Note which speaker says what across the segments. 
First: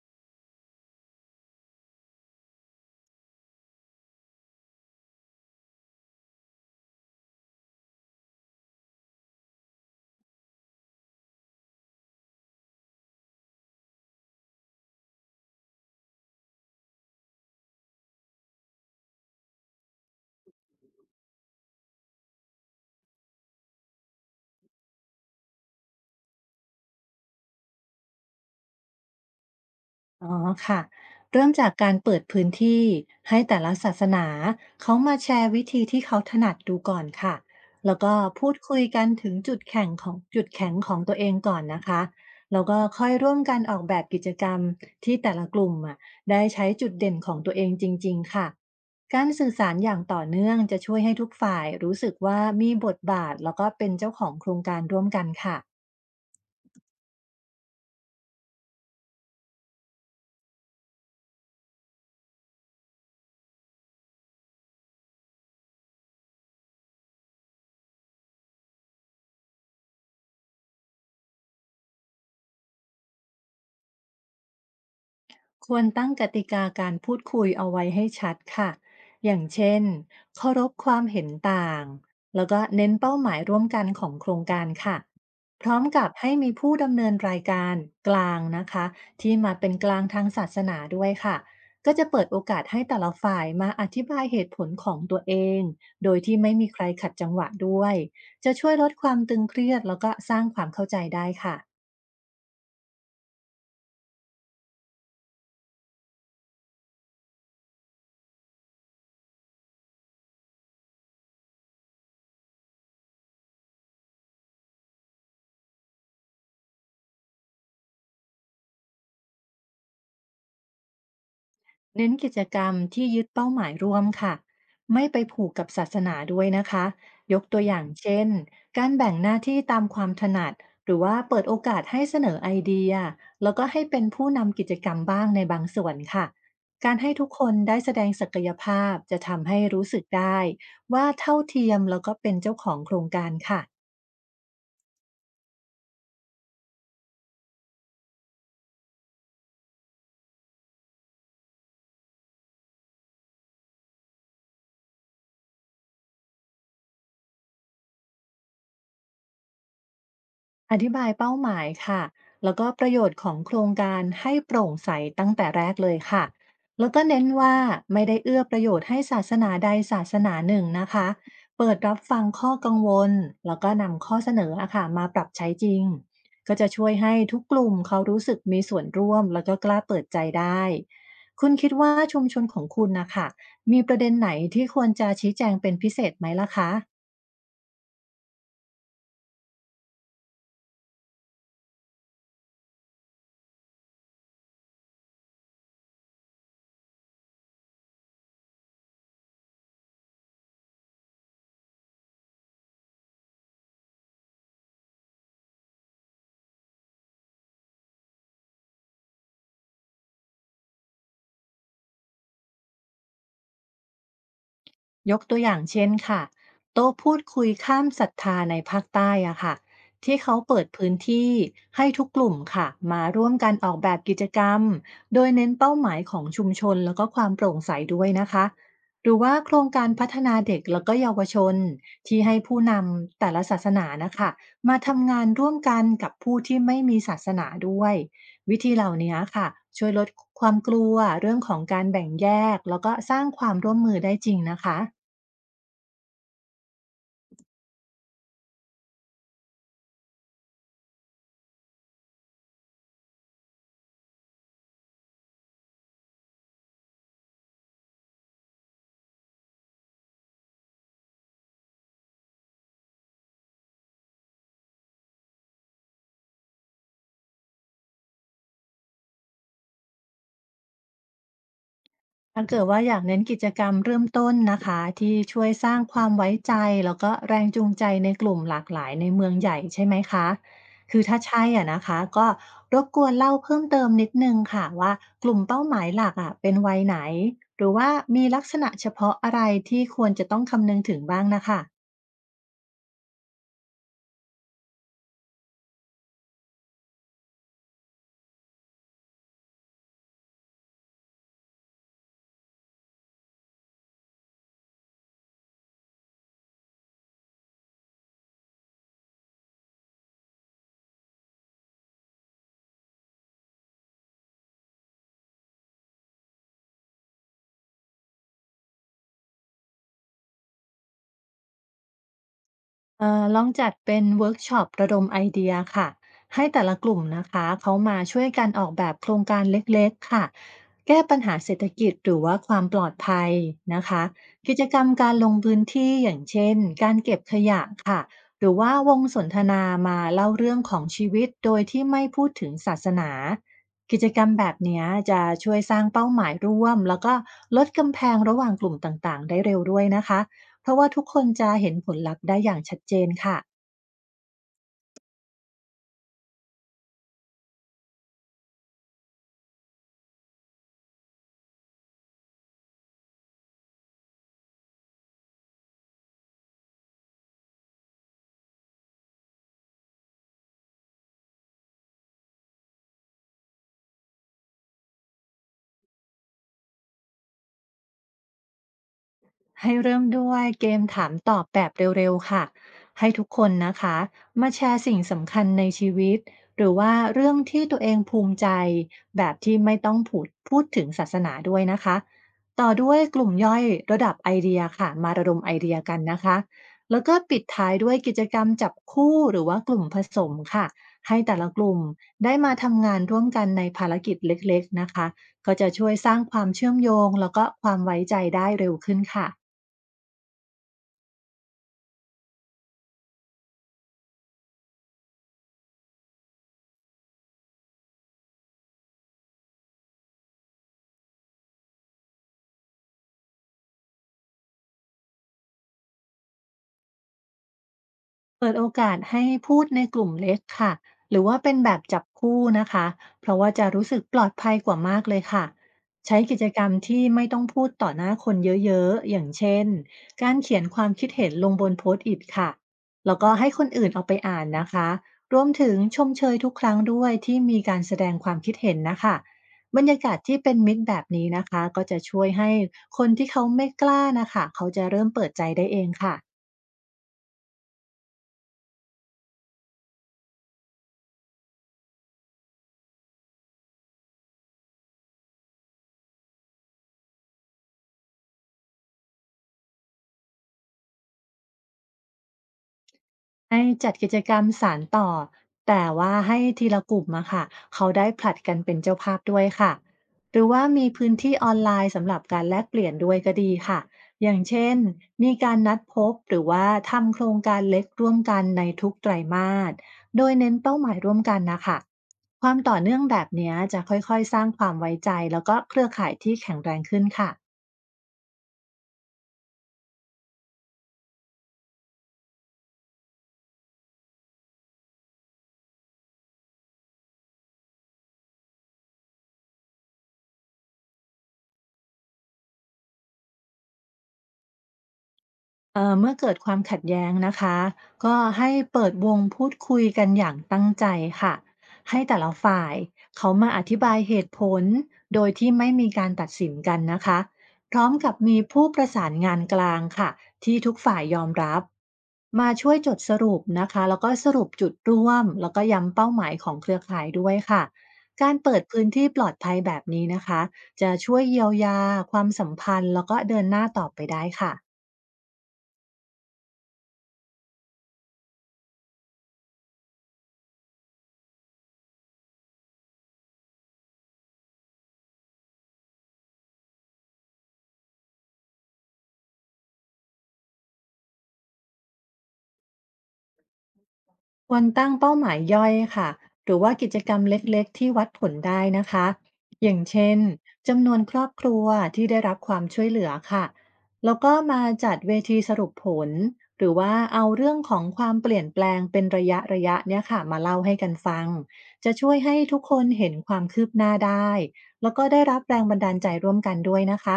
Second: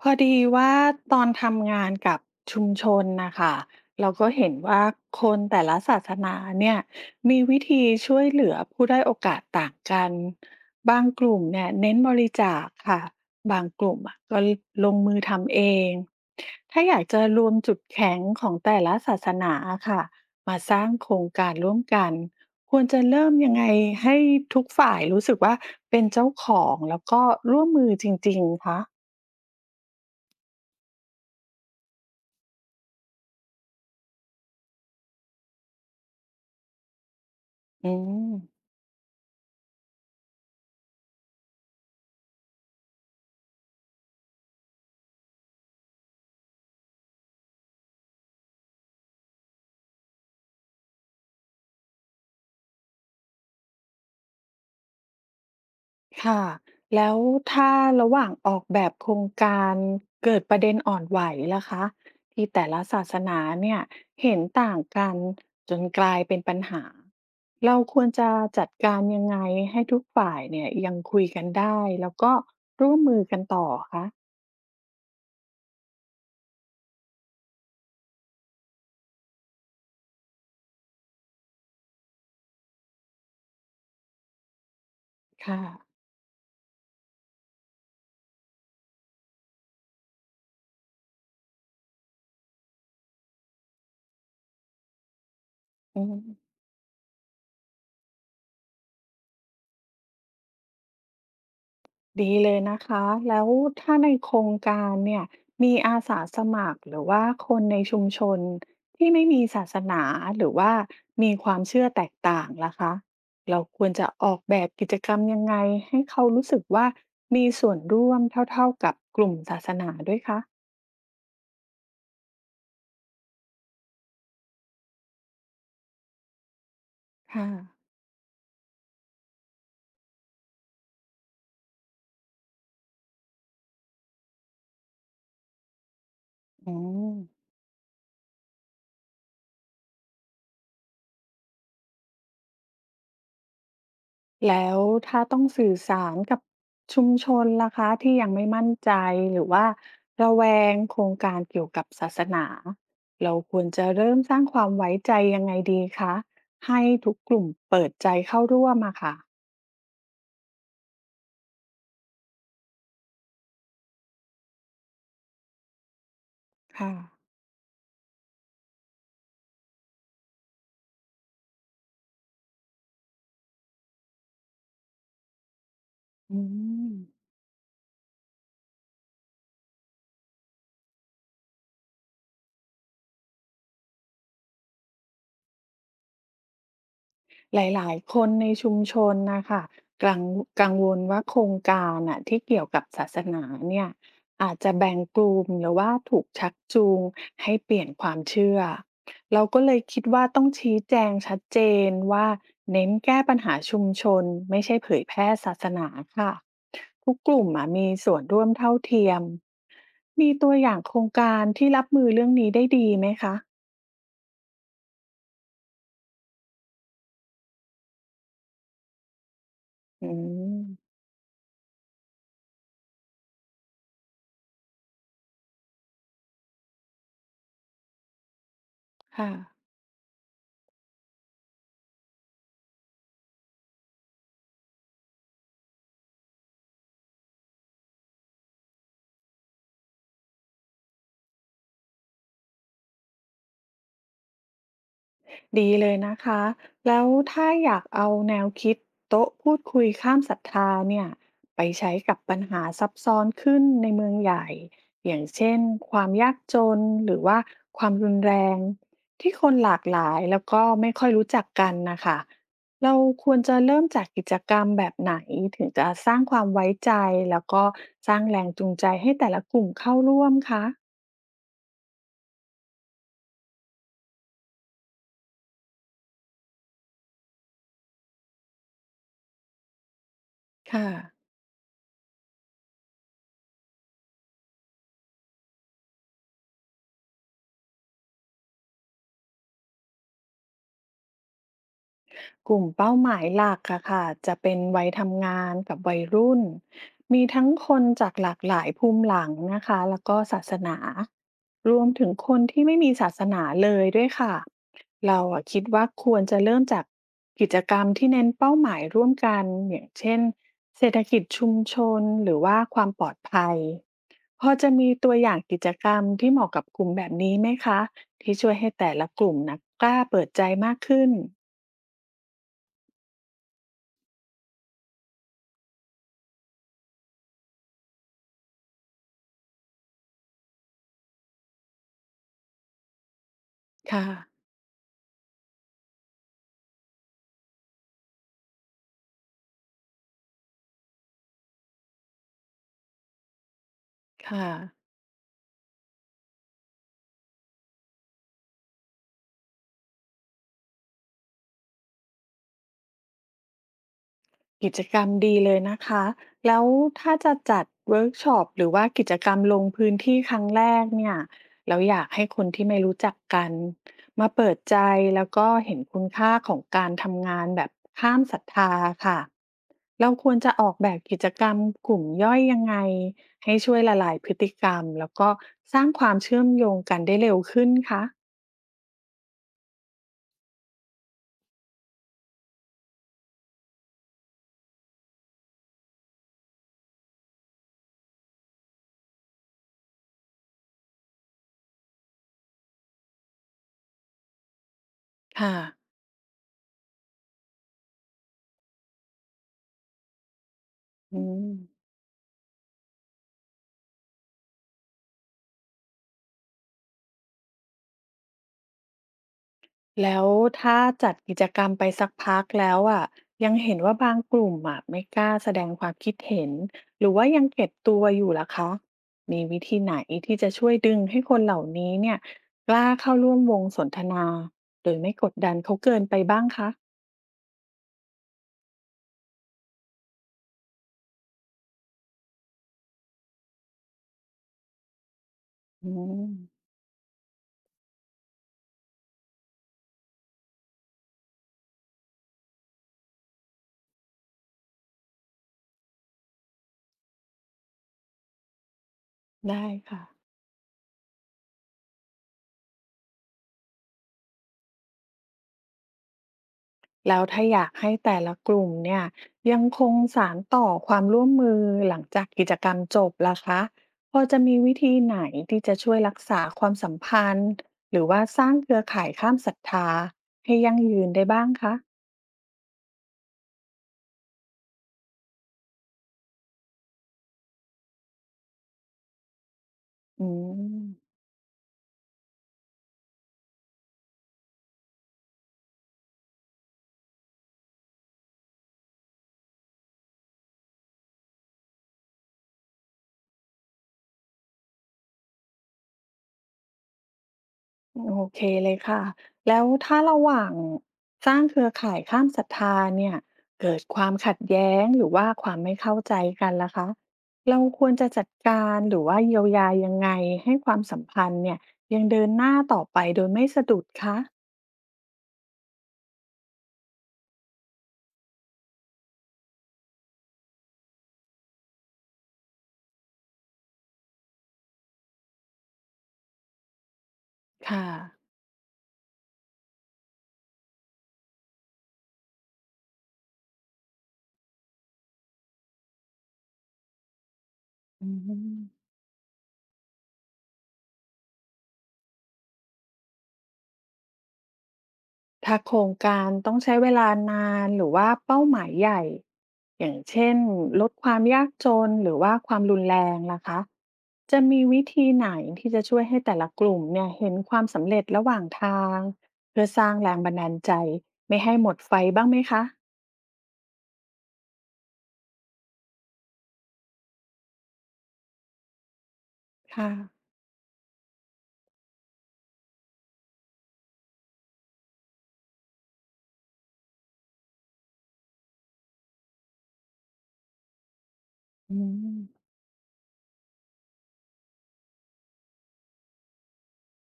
Speaker 1: พอดีว่าตอนทำงานกับชุมชนนะคะเราก็เห็นว่าคนแต่ละศาสนาเนี่ยมีวิธีช่วยเหลือผู้ได้อยโอกาสต่างกันบางกลุ่มเนี่ยเน้นบริจาคค่ะบางกลุ่มอะก็ลงมือทำเองถ้าอยากจะรวมจุดแข็งของแต่ละศาสนาค่ะมาสร้างโครงการร่วมกันควรจะเริ่มยังไงให้ทุกฝ่ายรู้สึกว่าเป็นเจ้าของแล้วก็ร่วมมือจริงๆคะ
Speaker 2: อ๋อค่ะเริ่มจากการเปิดพื้นที่ให้แต่ละศาสนาเขามาแชร์วิธีที่เขาถนัดดูก่อนค่ะ
Speaker 1: อื
Speaker 2: แล้วก็
Speaker 1: ม
Speaker 2: พูดคุยกันถึงจุดแข็งของตัวเองก่อนนะคะแล้วก็ค่อยร่วมกันออกแบบกิจกรรมที่แต่ละกลุ่มอ่ะได้ใช้จุดเด่นของตัวเองจริงๆค่ะการสื่อสารอย่างต่อเนื่องจะช่วยให้ทุกฝ่ายรู้สึกว่ามีบทบาทแล้วก็เป็นเจ้าของโครงการร่วมกันค่ะ
Speaker 1: ค่ะแล้วถ้าระหว่างออกแบบโครงการเกิดประเด็นอ่อนไหวล่ะคะที่แต่ละศาสนาเนี่ยเห็นต่างกันจนกลายเป็นปัญหาเราควรจะจัดการยังไงให้ทุกฝ่ายเนี่ยยังคุยกันได้แล้วก็ร่วมมือกันต่อคะ
Speaker 2: ควรตั้งกติกาการพูดคุยเอาไว้ให้ชัดค่ะอย่างเช่นเคารพความเห็นต่างแล้วก็เน้นเป้าหมายร่วมกันของโครงการค่ะ
Speaker 1: ค่ะ
Speaker 2: พร้อมกับให้มีผู้ดำเนินรายการกลางนะคะที่มาเป็นกลางทางศาสนาด้วยค่ะก็จะเปิดโอกาสให้แต่ละฝ่ายมาอธิบายเหตุผลของตัวเอง
Speaker 1: อื
Speaker 2: โดยที่ไม่
Speaker 1: ม
Speaker 2: มีใครขัดจังหวะด้วยจะช่วยลดความตึงเครียดแล้วก็สร้างความเข้าใจได้ค่ะ
Speaker 1: ดีเลยนะคะแล้วถ้าในโครงการเนี่ยมีอาสาสมัครหรือว่าคนในชุมชนที่ไม่มีศาสนาหรือว่ามีความเชื่อแตกต่างล่ะคะเราควรจะออกแบบกิจกรรมยังไงให้เขารู้สึกว่ามีส่วนร่วมเท่าๆกับกลุ่มศาสนาด้วยคะ
Speaker 2: เน้นกิจกรรมที่ยึดเป้าหมายร่วมค่ะไม่ไปผูกกับศาสนาด้วยนะคะยก
Speaker 1: ค่ะ
Speaker 2: ตัวอย่างเช่นการแบ่งหน้าที่ตามความถนัดหรือว่าเปิดโอกาสให้เสนอไอเดียแล้วก็ให้เป็นผู้นำกิจกรรมบ้างในบางส่วนค่ะ
Speaker 1: อื
Speaker 2: การให้
Speaker 1: ม
Speaker 2: ทุกคนได้แสดงศักยภาพจะทำให้รู้สึกได้ว่าเท่าเทียมแล้วก็เป็นเจ้าของโครงการค่ะ
Speaker 1: แล้วถ้าต้องสื่อสารกับชุมชนล่ะคะที่ยังไม่มั่นใจหรือว่าระแวงโครงการเกี่ยวกับศาสนาเราควรจะเริ่มสร้างความไว้ใจยังไงดีคะให้ทุกกลุ่มเปิดใจเข้าร่วมอะค่ะ
Speaker 2: อธิบายเป้าหมายค่ะแล้วก็ประโยชน์ของโครงการให้โปร่งใสตั้งแต่แรกเลยค่ะแล้
Speaker 1: ค่ะ
Speaker 2: วก็เน้นว่าไม่ได้เอื้อประโยชน์ให้ศาสนาใดศาสนาหนึ่งนะคะเปิดรับฟังข้อกังวลแล้วก็นำข้อเสนออะค่ะมาปรับใช้จริง
Speaker 1: อื
Speaker 2: ก็จะช่วย
Speaker 1: ม
Speaker 2: ให้ทุกกลุ่มเขารู้สึกมีส่วนร่วมแล้วก็กล้าเปิดใจได้คุณคิดว่าชุมชนของคุณนะคะมีประเด็นไหนที่ควรจะชี้แจงเป็นพิเศษไหมล่ะคะ
Speaker 1: หลายๆคนในชุมชนนะคะกังกังวลว่าโครงการน่ะที่เกี่ยวกับศาสนาเนี่ยอาจจะแบ่งกลุ่มหรือว่าถูกชักจูงให้เปลี่ยนความเชื่อเราก็เลยคิดว่าต้องชี้แจงชัดเจนว่าเน้นแก้ปัญหาชุมชนไม่ใช่เผยแพร่ศาสนาค่ะทุกกลุ่มอะมีส่วนร่วมเท่าเทียมมีตัวอย่างโครงการที่รับมือเรื่องนี้ได้ดีไหมคะ
Speaker 2: ยกตัวอย่างเช่นค่ะโต๊ะพูดคุยข้ามศรัทธาในภาคใต้อะค่ะ
Speaker 1: อื
Speaker 2: ที่เขาเปิดพื้
Speaker 1: ม
Speaker 2: นที่ให้ทุกกลุ่มค่ะมาร่วมกันออกแบบกิจกรรมโดยเน้นเป้าหมายของชุมชนแล้วก็ความโปร่งใสด้วยนะคะหรือ
Speaker 1: ค่ะ
Speaker 2: ว่าโครงการพัฒนาเด็กแล้วก็เยาวชนที่ให้ผู้นำแต่ละศาสนานะคะมาทำงานร่วมกันกับผู้ที่ไม่มีศาสนาด้วยวิธีเหล่านี้ค่ะช่วยลดความกลัวเรื่องของการแบ่งแยกแล้วก็สร้างความร่วมมือได้จริงนะคะ
Speaker 1: ดีเลยนะคะ แล้วถ้าอยากเอาแนวคิดโต๊ะพูดคุยข้ามศรัทธาเนี่ยไปใช้กับปัญหาซับซ้อนขึ้นในเมืองใหญ่อย่างเช่นความยากจนหรือว่าความรุนแรงที่คนหลากหลายแล้วก็ไม่ค่อยรู้จักกันนะคะเราควรจะเริ่มจากกิจกรรมแบบไหนถึงจะสร้างความไว้ใจแล้วก็สร้างแรงจูงใจให้แต่ละกลุ่มเข้าร่วมคะ
Speaker 2: ถ้าเกิดว่าอยากเน้นกิจกรรมเริ่มต้นนะคะที่ช่วยสร้างความไว้ใจแล้วก็แรงจูงใจในกลุ่มหลากหลายในเมืองใหญ่ใช่ไหมคะ
Speaker 1: ค่ะ
Speaker 2: คือถ้าใช่อะนะคะก็รบกวนเล่าเพิ่มเติมนิดนึงค่ะว่ากลุ่มเป้าหมายหลักอะเป็นวัยไหนหรือว่ามีลักษณะเฉพาะอะไรที่ควรจะต้องคำนึงถึงบ้างนะคะ
Speaker 1: กลุ่มเป้าหมายหลักอะค่ะจะเป็นวัยทำงานกับวัยรุ่นมีทั้งคนจากหลากหลายภูมิหลังนะคะแล้วก็ศาสนารวมถึงคนที่ไม่มีศาสนาเลยด้วยค่ะเราอะคิดว่าควรจะเริ่มจากกิจกรรมที่เน้นเป้าหมายร่วมกันอย่างเช่นเศรษฐกิจชุมชนหรือว่าความปลอดภัยพอจะมีตัวอย่างกิจกรรมที่เหมาะกับกลุ่มแบบนี้ไหมคะที่ช่วยให้แต่ละกลุ่มนะกล้าเปิดใจมากขึ้น
Speaker 2: ลองจัดเป็นเวิร์กช็อประดมไอเดียค่ะให้แต่ละกลุ่มนะคะเขามาช่วยกันออกแบบโครงการเล็กๆค่ะแก้ปัญหาเศรษฐกิจหรือว่าความปลอดภัยนะคะ
Speaker 1: ค่ะ
Speaker 2: กิจกรรมการลงพื้นที่อย่างเช่นการเก็บขยะค่ะหรือว่าวงสนทนามาเล่าเรื่องของชีวิตโดยที่ไม่พูดถึงศาสนากิจกรรมแบ
Speaker 1: ค่ะ
Speaker 2: บเนี้ยจะช่วยสร้างเป้าหมายร่วมแล้วก็ลดกำแพงระหว่างกลุ่มต่างๆได้เร็วด้วยนะคะ เพราะว่าทุกคนจะเห็นผลลัพธ์ได้อย่างชัดเจนค่ะ
Speaker 1: กิจกรรมดีเลยนะคะแล้วถ้าจะจัดเวิร์กช็อปหรือว่ากิจกรรมลงพื้นที่ครั้งแรกเนี่ยเราอยากให้คนที่ไม่รู้จักกันมาเปิดใจแล้วก็เห็นคุณค่าของการทำงานแบบข้ามศรัทธาค่ะเราควรจะออกแบบกิจกรรมกลุ่มย่อยยังไงให้ช่วยละลายพฤติกรรมแล้วก็สร้างความเชื่อมโยงกันได้เร็วขึ้นคะ
Speaker 2: ให้เริ่มด้วยเกมถามตอบแบบเร็วๆค่ะให้ทุกคนนะคะมาแชร์สิ่งสำคัญในชีวิตหรือว่าเรื่องที่ตัวเองภูมิใจแบบที่ไม่ต้องพูดถึงศาสนาด้วยนะคะ ต่อด้วยกลุ่มย่อยระดับไอเดียค่ะ มาระดมไอ
Speaker 1: ค่ะ
Speaker 2: เดียกันนะคะแล้วก็ปิดท้ายด้วยกิจกรรมจับคู่หรือว่ากลุ่มผสมค่ะ ให้
Speaker 1: อื
Speaker 2: แต่
Speaker 1: ม
Speaker 2: ละกลุ่มได้มาทำงานร่วมกันในภารกิจเล็กๆนะคะก็จะช่วยสร้างความเชื่อมโยงแล้วก็ความไว้ใจได้เร็วขึ้นค่ะ
Speaker 1: แล้วถ้าจัดกิจกรรมไปสักพักแล้วอ่ะยังเห็นว่าบางกลุ่มอ่ะไม่กล้าแสดงความคิดเห็นหรือว่ายังเก็บตัวอยู่ล่ะคะมีวิธีไหนที่จะช่วยดึงให้คนเหล่านี้เนี่ยกล้าเข้าร่วมวงสนทนาโดยไม่กดดันเขาเกินไปบ้างคะ
Speaker 2: เปิดโอกาสให้พูดในกลุ่มเล็กค่ะหรือว่าเป็นแบบจับคู่นะคะเพราะว่าจะรู้สึกปลอดภัยกว่ามากเลยค่ะ
Speaker 1: อื
Speaker 2: ใช้
Speaker 1: ม
Speaker 2: กิจกรรมที่ไม่ต้องพูดต่อหน้าคนเยอะๆอย่างเช่นการเขียนความคิดเห็นลงบนโพสต์อิทค่ะแล้วก็ให้คนอื่นเอาไปอ่านนะคะรวมถึงชมเชยทุกครั้งด้วยที่มีการแสดงความคิดเห็นนะคะ
Speaker 1: ได้
Speaker 2: บรรยา
Speaker 1: ค่ะ
Speaker 2: กาศที่เป็นมิตรแบบนี้นะคะก็จะช่วยให้คนที่เขาไม่กล้านะคะเขาจะเริ่มเปิดใจได้เองค่ะ
Speaker 1: แล้วถ้าอยากให้แต่ละกลุ่มเนี่ยยังคงสานต่อความร่วมมือหลังจากกิจกรรมจบล่ะคะพอจะมีวิธีไหนที่จะช่วยรักษาความสัมพันธ์หรือว่าสร้างเครือข่ายข้ามศรัทธาให้ยั่งยืนได้บ้างคะ
Speaker 2: ให้จัดกิจกรรมสานต่อแต่ว่าให้ทีละกลุ่มอะค่ะเขาได้ผลัดกันเป็นเจ้าภาพด้วยค่ะ
Speaker 1: อื
Speaker 2: หรือว่า
Speaker 1: ม
Speaker 2: มีพื้นที่ออนไลน์สำหรับการแลกเปลี่ยนด้วยก็ดีค่ะอย่างเช่นมีการนัดพบหรือว่าทำโครงการเล็กร่วมกันในทุกไตรมาสโดยเน้นเป้าหมายร่วมกันนะคะความต่อเนื่องแบบเนี้ยจะค่อยๆสร้างความไว้ใจแล้วก็เครือข่ายที่แข็งแรงขึ้นค่ะ
Speaker 1: โอเคเลยค่ะแล้วถ้าระหว่างสร้างเครือข่ายข้ามศรัทธาเนี่ยเกิดความขัดแย้งหรือว่าความไม่เข้าใจกันล่ะคะเราควรจะจัดการหรือว่าเยียวยายังไงให้ความสัมพันธ์เนี่ยยังเดินหน้าต่อไปโดยไม่สะดุดคะ
Speaker 2: เมื่อเกิดความขัดแย้งนะคะก็ให้เปิดวงพูดคุยกันอย่างตั้งใจค่ะให้แต่ละฝ่ายเขามาอธิบายเหตุผลโดยที่ไม่มีการตัดสินกันนะคะพ
Speaker 1: ค่ะ
Speaker 2: ร้อมกับมีผู้ประสานงานกลางค่ะที่ทุกฝ่ายยอมรับมาช่วยจดสรุปนะคะแล้วก็สรุปจุดร่วมแล้วก็ย้ำเป้าหมายของเครือข่ายด้วยค่ะ
Speaker 1: อื
Speaker 2: การเปิดพื้น
Speaker 1: ม
Speaker 2: ที่ปลอดภัยแบบนี้นะคะจะช่วยเยียวยาความสัมพันธ์แล้วก็เดินหน้าต่อไปได้ค่ะ
Speaker 1: ถ้าโครงการต้องใช้เวลานานหรือว่าเป้าหมายใหญ่อย่างเช่นลดความยากจนหรือว่าความรุนแรงล่ะคะจะมีวิธีไหนที่จะช่วยให้แต่ละกลุ่มเนี่ยเห็นความสำเร็จระหว่างทางเพื่อสร้างแรงบันดาลใจไม่ให้หมดไฟบ้างไหมคะ
Speaker 2: ควรตั้งเป้าหมายย่อยค่ะหรือว่ากิจกรรมเล็กๆที่วัดผลได้นะคะอย่าง
Speaker 1: ค่ะ
Speaker 2: เช่นจำนวนครอบครัวที่ได้รับความช่วยเหลือค่ะแล้วก็มาจัดเวทีสรุปผลหรือว่าเอาเรื่องของความเปลี่ยนแปลงเป็นระยะระยะเนี่ยค่ะมาเล่าให้กันฟัง
Speaker 1: อื
Speaker 2: จะช่วยให้
Speaker 1: ม
Speaker 2: ทุกคนเห็นความคืบหน้าได้แล้วก็ได้รับแรงบันดาลใจร่วมกันด้วยนะคะ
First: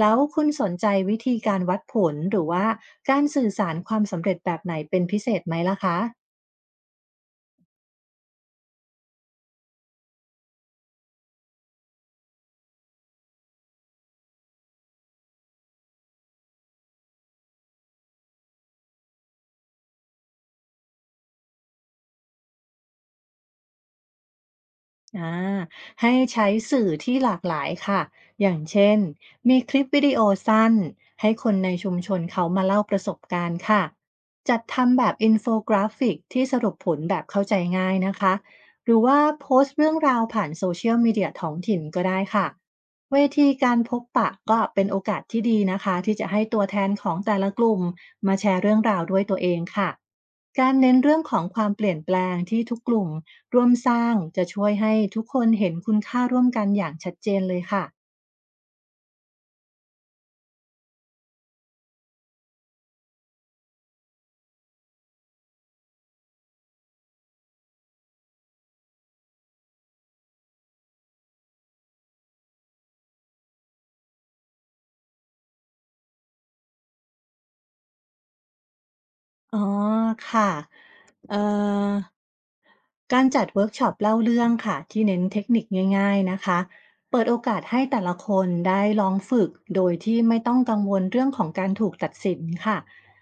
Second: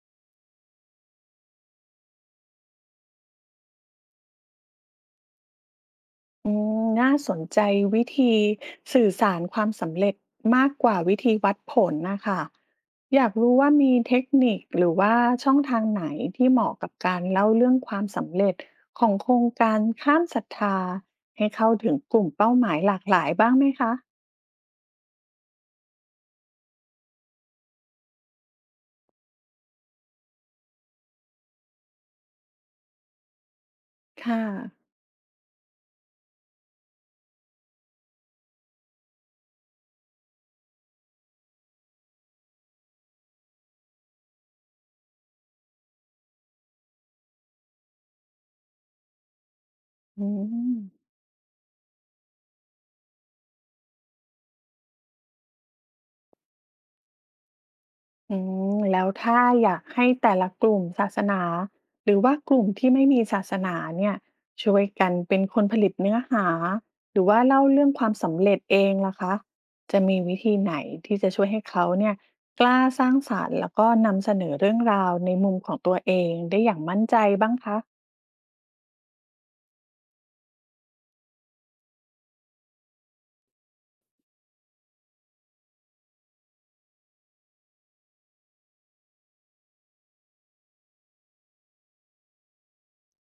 Speaker 2: แล้วคุณสนใจวิธีการวัดผลหรือว่าการสื่อสารความสำเร็จแบบไหนเป็นพิเศษไหมล่ะคะ
Speaker 1: อืมน่าสนใจวิธีสื่อสารความสำเร็จมากกว่าวิธีวัดผลนะคะอยากรู้ว่ามีเทคนิคหรือว่าช่องทางไหนที่เหมาะกับการเล่าเรื่องความสำเร็จของโครงการข้ามศรัทธาให้เข้าถึงกลุ่มเป้าหมายหลากหลายบ้างไหมคะ
Speaker 2: อาให้ใช้สื่อที่หลากหลายค่ะ อย่างเช่น มีคลิปวิดีโอสั้นให้คนในชุมชนเขามาเล่าประสบการณ์ค่ะ
Speaker 1: ค่ะ
Speaker 2: จัดทำแบบอินโฟกราฟิกที่สรุปผลแบบเข้าใจง่ายนะคะ หรือว่าโพสต์เรื่องราวผ่านโซเชียลมีเดียท้องถิ่นก็ได้ค่ะ เวทีการพบปะก็เป็นโอกาสที่ดีนะคะที่จะให้ตัวแทนของแต่ละกลุ่มมาแชร์เรื่องราวด้วยตัวเองค่ะ
Speaker 1: อื
Speaker 2: กา
Speaker 1: ม
Speaker 2: รเน้นเรื่องของความเปลี่ยนแปลงที่ทุกกลุ่ม ร่วมสร้างจะช่วยให้ทุกคนเห็นคุณค่าร่วมกันอย่างชัดเจนเลยค่ะ
Speaker 1: อืมแล้วถ้าอยากให้แต่ละกลุ่มศาสนาหรือว่ากลุ่มที่ไม่มีศาสนาเนี่ยช่วยกันเป็นคนผลิตเนื้อหาหรือว่าเล่าเรื่องความสำเร็จเองล่ะคะจะมีวิธีไหนที่จะช่วยให้เขาเนี่ยกล้าสร้างสรรค์แล้วก็นำเสนอเรื่องราวในมุมของตัวเองได้อย่างมั่นใจบ้างคะ
Speaker 2: อ๋อค่ะเอ่อ การจัดเวิร์กช็อปเล่าเรื่องค่ะที่เน้นเทคนิคง่ายๆนะคะเปิดโอกาสให้แต่ละคนได้ลองฝึกโดยที่ไม่ต้องกังวลเรื่องของการถูกตัดสินค่ะ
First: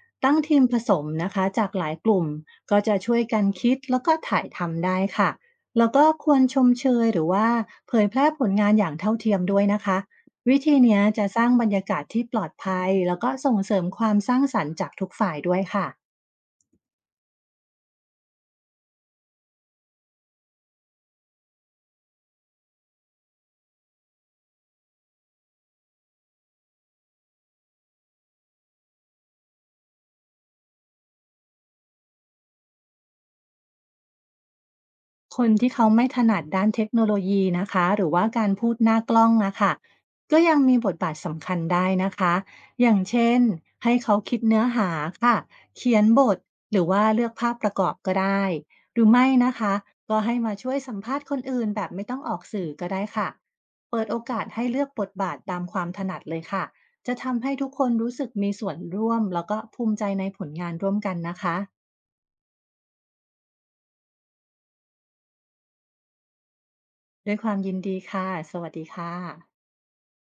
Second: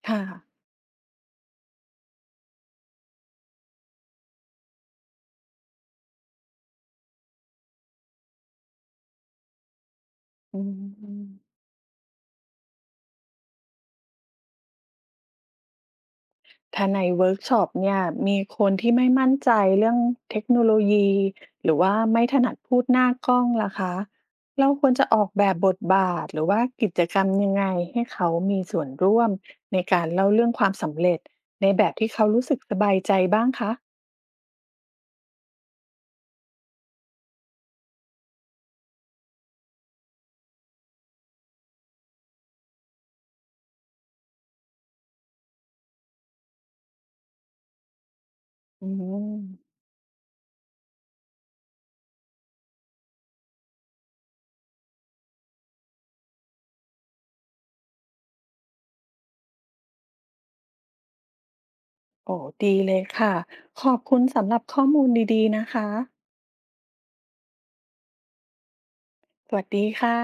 Speaker 1: ค่ะ
Speaker 2: ตั้งทีมผสมนะคะจากหลายกลุ่มก็จะช่วยกันคิดแล้วก็ถ่ายทำได้ค่ะแล้วก็ควรชมเชยหรือว่าเผยแพร่ผลงานอย่างเท่าเทียมด้วยนะคะวิ
Speaker 1: อื
Speaker 2: ธีเนี้ยจะสร้าง
Speaker 1: ม
Speaker 2: บรรยากาศที่ปลอดภัยแล้วก็ส่งเสริมความสร้างสรรค์จากทุกฝ่ายด้วยค่ะ
Speaker 1: ถ้าในเวิร์กช็อปเนี่ยมีคนที่ไม่มั่นใจเรื่องเทคโนโลยีหรือว่าไม่ถนัดพูดหน้ากล้องล่ะคะเราควรจะออกแบบบทบาทหรือว่ากิจกรรมยังไงให้เขามีส่วนร่วมในการเล่าเรื่องความสำเร็จในแบบที่เขารู้สึกสบายใจบ้างคะ
Speaker 2: คนที่เขาไม่ถนัดด้านเทคโนโลยีนะคะหรือว่าการพูดหน้ากล้องนะคะก็ยังมีบทบาทสำคัญได้นะคะอย่างเช่นให้เขาคิดเนื้อหาค่ะเขียนบทหรือว่าเลือกภาพประกอบก็ได้
Speaker 1: อื
Speaker 2: หรือไม่
Speaker 1: ม
Speaker 2: นะคะก็ให้มาช่วยสัมภาษณ์คนอื่นแบบไม่ต้องออกสื่อก็ได้ค่ะเปิดโอกาสให้เลือกบทบาทตามความถนัดเลยค่ะจะทำให้ทุกคนรู้สึกมีส่วนร่วมแล้วก็ภูมิใจในผลงานร่วมกันนะคะ
Speaker 1: โอ้ดีเลยค่ะขอบคุณสำหรับข้อมูลดีๆนะคะ
Speaker 2: ด้วยความยินดีค่ะสวัสดีค่ะ
Speaker 1: สวัสดีค่ะ